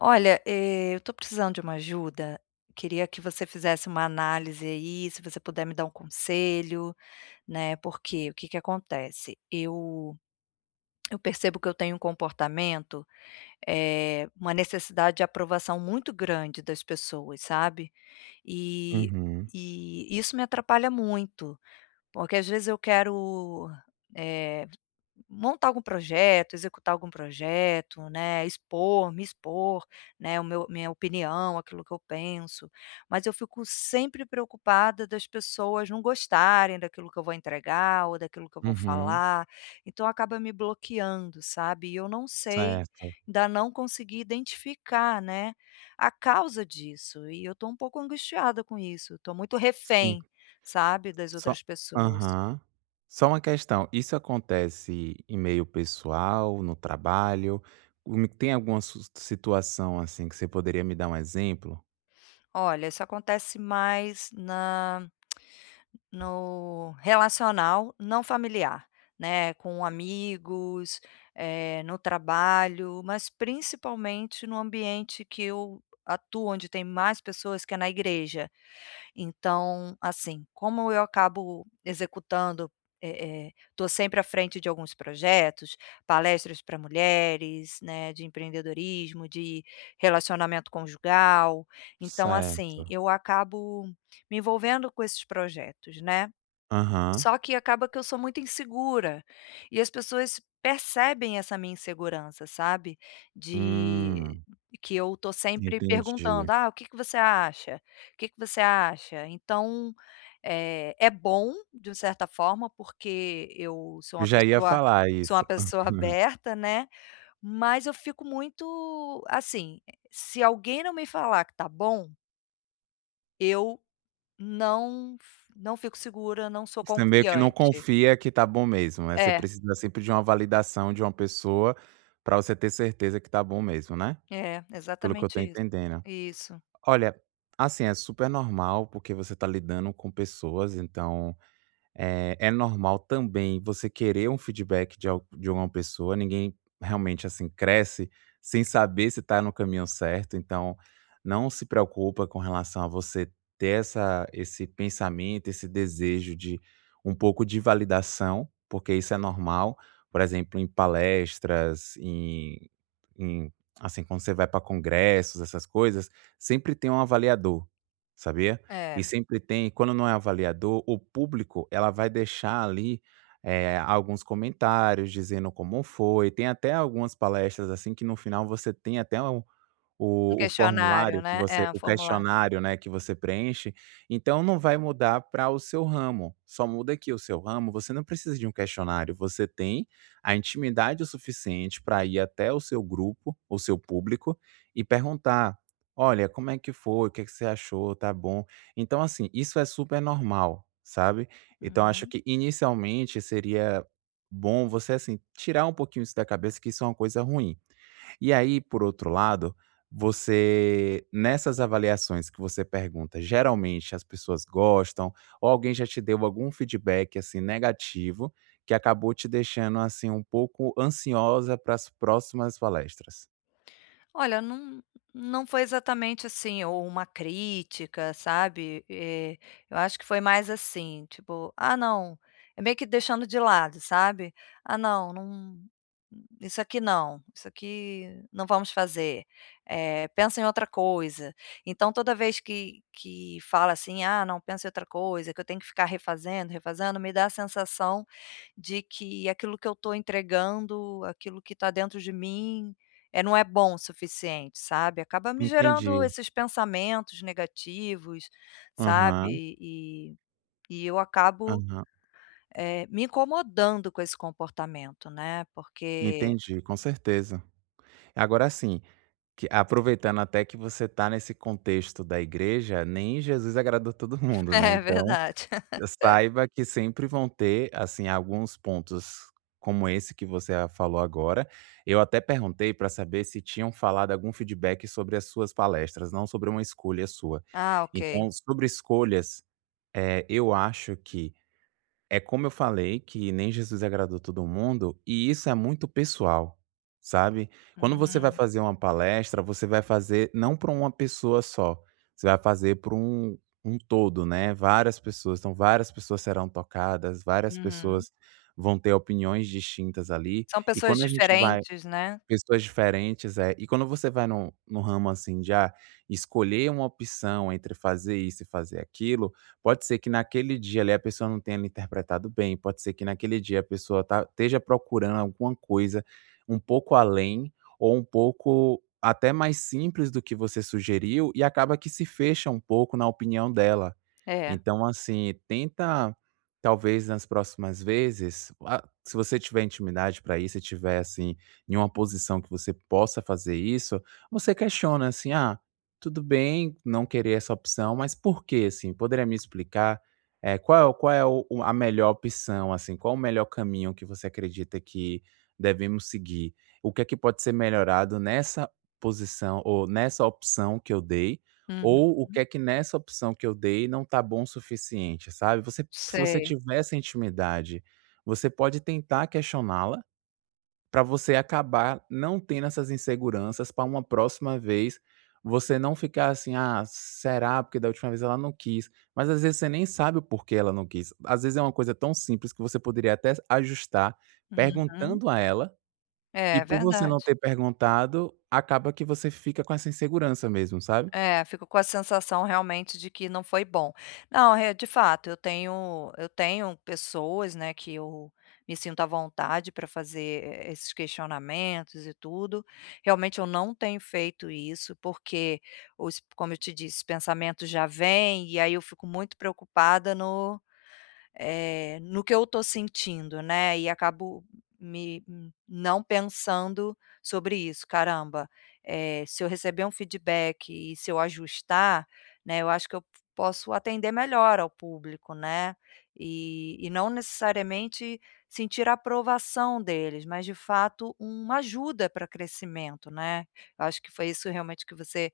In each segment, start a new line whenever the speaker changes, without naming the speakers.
Olha, eu estou precisando de uma ajuda. Queria que você fizesse uma análise aí, se você puder me dar um conselho, né? Porque o que que acontece? Eu percebo que eu tenho um comportamento, uma necessidade de aprovação muito grande das pessoas, sabe? E,
Uhum,
e isso me atrapalha muito, porque às vezes eh, Montar algum projeto, executar algum projeto, né, expor, me expor, né, o meu minha opinião, aquilo que eu penso, mas eu fico sempre preocupada das pessoas não gostarem daquilo que eu vou entregar ou daquilo que eu vou
uhum,
falar, então acaba me bloqueando, sabe, e eu não sei,
certo.
ainda não consegui identificar, né, a causa disso e eu estou um pouco angustiada com isso, estou muito
Sim,
refém, sabe, das
só
outras pessoas.
aham. Só uma questão, isso acontece em meio pessoal, no trabalho? Tem alguma su situação, assim, que você poderia me dar um exemplo?
Olha, isso acontece mais na no relacional, não familiar, né, com amigos, no trabalho, mas principalmente no ambiente que eu atuo, onde tem mais pessoas, que é na igreja. Então, assim, como eu acabo executando, estou sempre à frente de alguns projetos, palestras para mulheres, né, de empreendedorismo, de relacionamento conjugal, então, assim,
Certo.
eu acabo me envolvendo com esses projetos, né.
Aham.
Só que acaba que eu sou muito insegura, e as pessoas percebem essa minha insegurança, sabe, de
Hum,
que eu tô sempre
entendi.
perguntando: "Ah, o que que você acha? O que que você acha?". Então, é bom de certa forma, porque eu
Eu já ia falar
sou
isso.
uma pessoa aberta, né, mas eu fico muito assim, se alguém não me falar que tá bom, eu não não fico segura, não sou
Você meio que não
confiante.
confia que tá bom mesmo, né, você
É.
precisa sempre de uma validação de uma pessoa para você ter certeza que tá bom mesmo, né?
É,
Pelo que eu tô
exatamente isso.
entendendo.
Isso.
Olha, assim, é super normal, porque você tá lidando com pessoas, então é normal também você querer um feedback de uma pessoa, ninguém realmente, assim, cresce sem saber se está no caminho certo, então não se preocupa com relação a você ter essa esse pensamento, esse desejo de um pouco de validação, porque isso é normal. Por exemplo, em palestras, em assim, quando você vai para congressos, essas coisas, sempre tem um avaliador, sabia? E
É,
sempre tem quando não é avaliador, o público, ela vai deixar ali, alguns comentários dizendo como foi. Tem até algumas palestras, assim, que no final você tem até um o
um
o
questionário,
formulário que
né.
você
É, um
o
formulário.
questionário, né, que você preenche, então não vai mudar para o seu ramo, só muda que o seu ramo, você não precisa de um questionário, você tem a intimidade o suficiente para ir até o seu grupo, o seu público e perguntar: "Olha, como é que foi? O que é que você achou? Tá bom?". Então, assim, isso é super normal, sabe. Então acho
Uhum.
que inicialmente seria bom você, assim, tirar um pouquinho isso da cabeça que isso é uma coisa ruim. E aí, por outro lado, você nessas avaliações que você pergunta, geralmente as pessoas gostam ou alguém já te deu algum feedback, assim, negativo, que acabou te deixando, assim, um pouco ansiosa para as próximas palestras?
Olha, não foi exatamente assim, ou uma crítica, sabe. Eu acho que foi mais assim, tipo: "Ah, não", é meio que deixando de lado, sabe. "Ah, não, isso aqui não, isso aqui não vamos fazer, eh, pensa em outra coisa". Então toda vez que fala assim: "Ah, não, pensa em outra coisa", que eu tenho que ficar refazendo, refazendo, me dá a sensação de que aquilo que eu estou entregando, aquilo que está dentro de mim, é, não é bom o suficiente, sabe. Acaba me gerando
Entendi.
esses pensamentos negativos,
Aham,
sabe, e eu acabo,
aham.
me incomodando com esse comportamento, né, porque
Entendi, com certeza. Agora sim, que aproveitando até que você está nesse contexto da igreja, nem Jesus agradou todo mundo, né,
é
então
verdade.
saiba que sempre vão ter, assim, alguns pontos como esse que você a falou agora. Eu até perguntei para saber se tinham falado algum feedback sobre as suas palestras, não sobre uma escolha sua.
Ah, ok.
Então, sobre escolhas, eu acho que é como eu falei que nem Jesus agradou todo mundo, e isso é muito pessoal, sabe. Quando você vai
Hum,
fazer uma palestra, você vai fazer não para uma pessoa só, você vai fazer para um um todo, né, várias pessoas. Então várias pessoas serão tocadas, várias
uhum.
pessoas vão ter opiniões distintas ali,
São
e
pessoas
quando a gente vai.
diferentes, né.
Pessoas diferentes, é. E quando você vai no no ramo, assim, de, ah, escolher uma opção entre fazer isso e fazer aquilo, pode ser que naquele dia ali a pessoa não tenha lhe interpretado bem, pode ser que naquele dia a pessoa esteja procurando alguma coisa um pouco além ou um pouco até mais simples do que você sugeriu e acaba que se fecha um pouco na opinião dela.
É.
Então, assim, tenta, talvez nas próximas vezes, se você tiver intimidade para isso, se tiver assim em uma posição que você possa fazer isso, você questiona assim, ah, tudo bem não querer essa opção, mas por quê, assim? Poderia me explicar é, qual é, qual é a melhor opção, assim, qual o melhor caminho que você acredita que devemos seguir? O que é que pode ser melhorado nessa posição ou nessa opção que eu dei?
Uhum.
Ou o que é que nessa opção que eu dei não tá bom o suficiente, sabe. Você Se você
Sei.
tiver essa intimidade, você pode tentar questioná-la, para você acabar não tendo essas inseguranças, para uma próxima vez você não ficar assim: "Ah, será? Porque da última vez ela não quis", mas às vezes você nem sabe o porquê ela não quis. Às vezes é uma coisa tão simples que você poderia até ajustar
Uhum.
perguntando a ela, e
É,
por você não
verdade.
ter perguntado, acaba que você fica com essa insegurança mesmo, sabe.
É, fico com a sensação realmente de que não foi bom. Não, é, de fato, eu tenho pessoas, né, que eu me sinto à vontade para fazer esses questionamentos e tudo. Realmente eu não tenho feito isso, porque os, como eu te disse, os pensamentos já vêm e aí eu fico muito preocupada no que eu estou sentindo, né, e acabo me não pensando sobre isso. "Caramba, se eu receber um feedback e se eu ajustar, né, eu acho que eu posso atender melhor ao público, né, e não necessariamente sentir a aprovação deles, mas de fato uma ajuda para crescimento", né. Eu acho que foi isso realmente que você,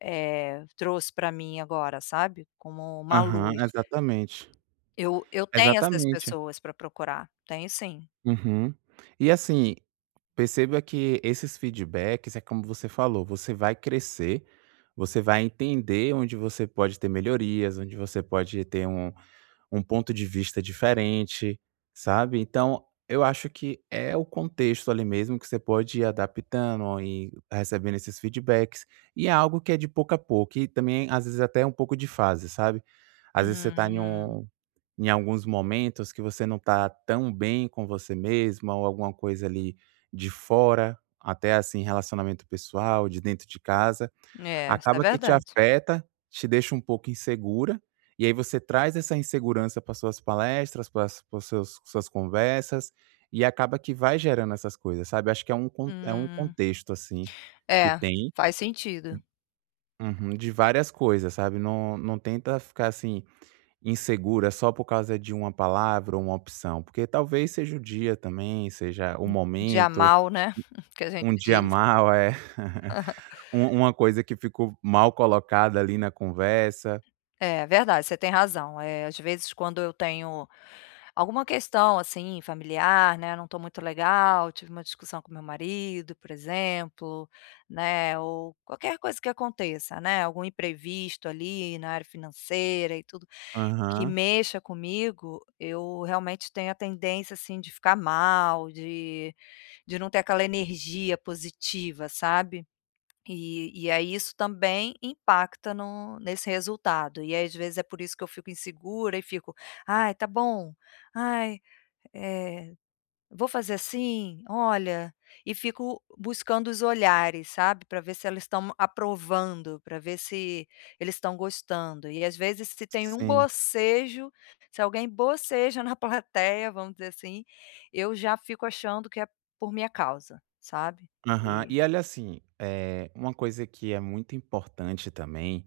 trouxe para mim agora, sabe, como uma
Aham,
luz.
exatamente.
Eu tenho essas
Exatamente.
pessoas para procurar, tenho sim.
Uhum. E assim, perceba que esses feedbacks é como você falou, você vai crescer, você vai entender onde você pode ter melhorias, onde você pode ter um ponto de vista diferente, sabe? Então, eu acho que é o contexto ali mesmo que você pode ir adaptando e recebendo esses feedbacks. E é algo que é de pouco a pouco, e também, às vezes, até um pouco de fase, sabe? Às vezes você tá
Hum,
em alguns momentos que você não está tão bem com você mesma ou alguma coisa ali de fora, até assim relacionamento pessoal, de dentro de casa,
é, isso é
acaba que te
verdade.
afeta, te deixa um pouco insegura, e aí você traz essa insegurança para suas palestras, para as suas conversas, e acaba que vai gerando essas coisas, sabe. Acho que é um con é um
Hum,
contexto assim, que
é,
tem
faz sentido.
uhum, de várias coisas, sabe. Não não tenta ficar assim, insegura só por causa de uma palavra ou uma opção? Porque talvez seja o dia também, seja o
Dia
momento,
mal, né, que a gente
um dia
diz.
mal, é. Uma coisa que ficou mal colocada ali na conversa.
É verdade, você tem razão, às vezes quando eu tenho alguma questão, assim, familiar, né, não estou muito legal, tive uma discussão com meu marido, por exemplo, né, ou qualquer coisa que aconteça, né, algum imprevisto ali na área financeira e tudo que
Aham.
mexa comigo, eu realmente tenho a tendência, assim, de ficar mal, de não ter aquela energia positiva, sabe. E aí isso também impacta no nesse resultado. E aí às vezes é por isso que eu fico insegura e fico: "Ai, tá bom. Ai, é vou fazer assim? Olha, e fico buscando os olhares, sabe, para ver se elas estão aprovando, para ver se eles estão gostando. E às vezes se tem um
Sim.
bocejo, se alguém boceja na plateia, vamos dizer assim, eu já fico achando que é por minha causa, sabe.
Aham.
E
E olha assim, é uma coisa que é muito importante também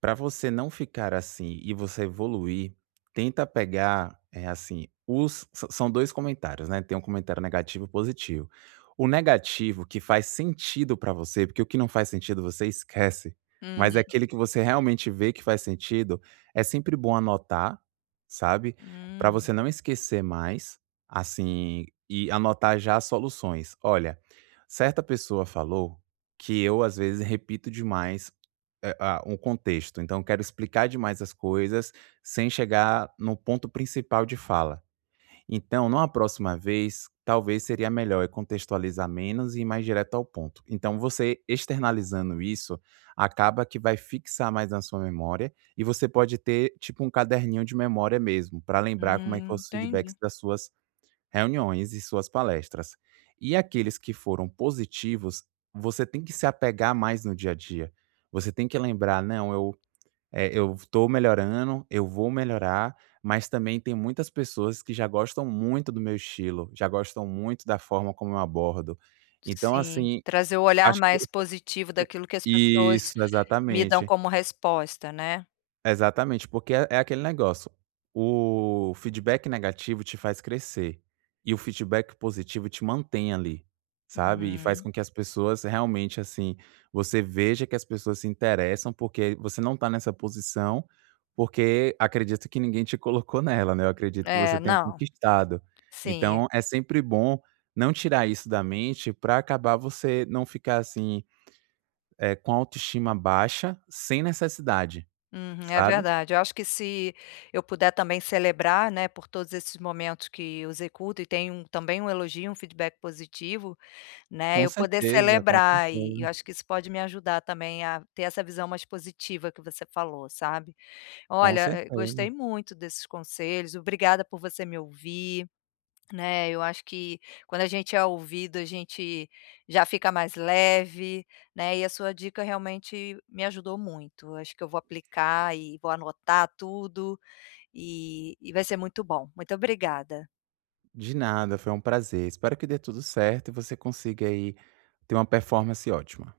para você não ficar assim e você evoluir, tenta pegar, assim, os s são 2 comentários, né, tem um comentário negativo e positivo. O negativo que faz sentido para você, porque o que não faz sentido você esquece, mas é
uhum.
aquele que você realmente vê que faz sentido, é sempre bom anotar, sabe, para
Hum.
você não esquecer mais, assim, e anotar já as soluções. "Olha, certa pessoa falou que eu às vezes repito demais é, ah, um contexto, então eu quero explicar demais as coisas, sem chegar no ponto principal de fala. Então, numa próxima vez, talvez seria melhor eu contextualizar menos e ir mais direto ao ponto. Então, você externalizando isso, acaba que vai fixar mais na sua memória e você pode ter tipo um caderninho de memória mesmo, para lembrar como é que foi os feedbacks
Entendi.
das suas reuniões e suas palestras. E aqueles que foram positivos, você tem que se apegar mais no dia a dia. Você tem que lembrar: "Não, eu, eu estou melhorando, eu vou melhorar", mas também tem muitas pessoas que já gostam muito do meu estilo, já gostam muito da forma como eu abordo. Então,
Sim,
assim,
trazer o olhar
acho que
mais positivo daquilo que as pessoas
isso,
me dão
exatamente.
como resposta, né.
Exatamente, porque é aquele negócio, o feedback negativo te faz crescer, e o feedback positivo te mantém ali, sabe, e faz
Uhum.
com que as pessoas realmente, assim, você veja que as pessoas se interessam, porque você não tá nessa posição, porque acredito que ninguém te colocou nela, né, eu acredito que você
É,
tenha
não.
conquistado.
Sim, é.
Então é sempre bom não tirar isso da mente para acabar você não ficar, assim, com a autoestima baixa, sem necessidade,
Uhum, é
sabe?
verdade. Eu acho que se eu puder também celebrar, né, por todos esses momentos que eu executo e tenho também um elogio, um feedback positivo, né,
Com
eu poder
certeza, com
celebrar e eu
certeza,
acho que isso pode me ajudar também a ter essa visão mais positiva que você falou, sabe.
com
Olha, gostei
certeza.
muito desses conselhos, obrigada por você me ouvir. Né, eu acho que quando a gente é ouvido, a gente já fica mais leve, né, e a sua dica realmente me ajudou muito. Acho que eu vou aplicar e vou anotar tudo e vai ser muito bom. Muito obrigada.
De nada, foi um prazer. Espero que dê tudo certo e você consiga aí ter uma performance ótima.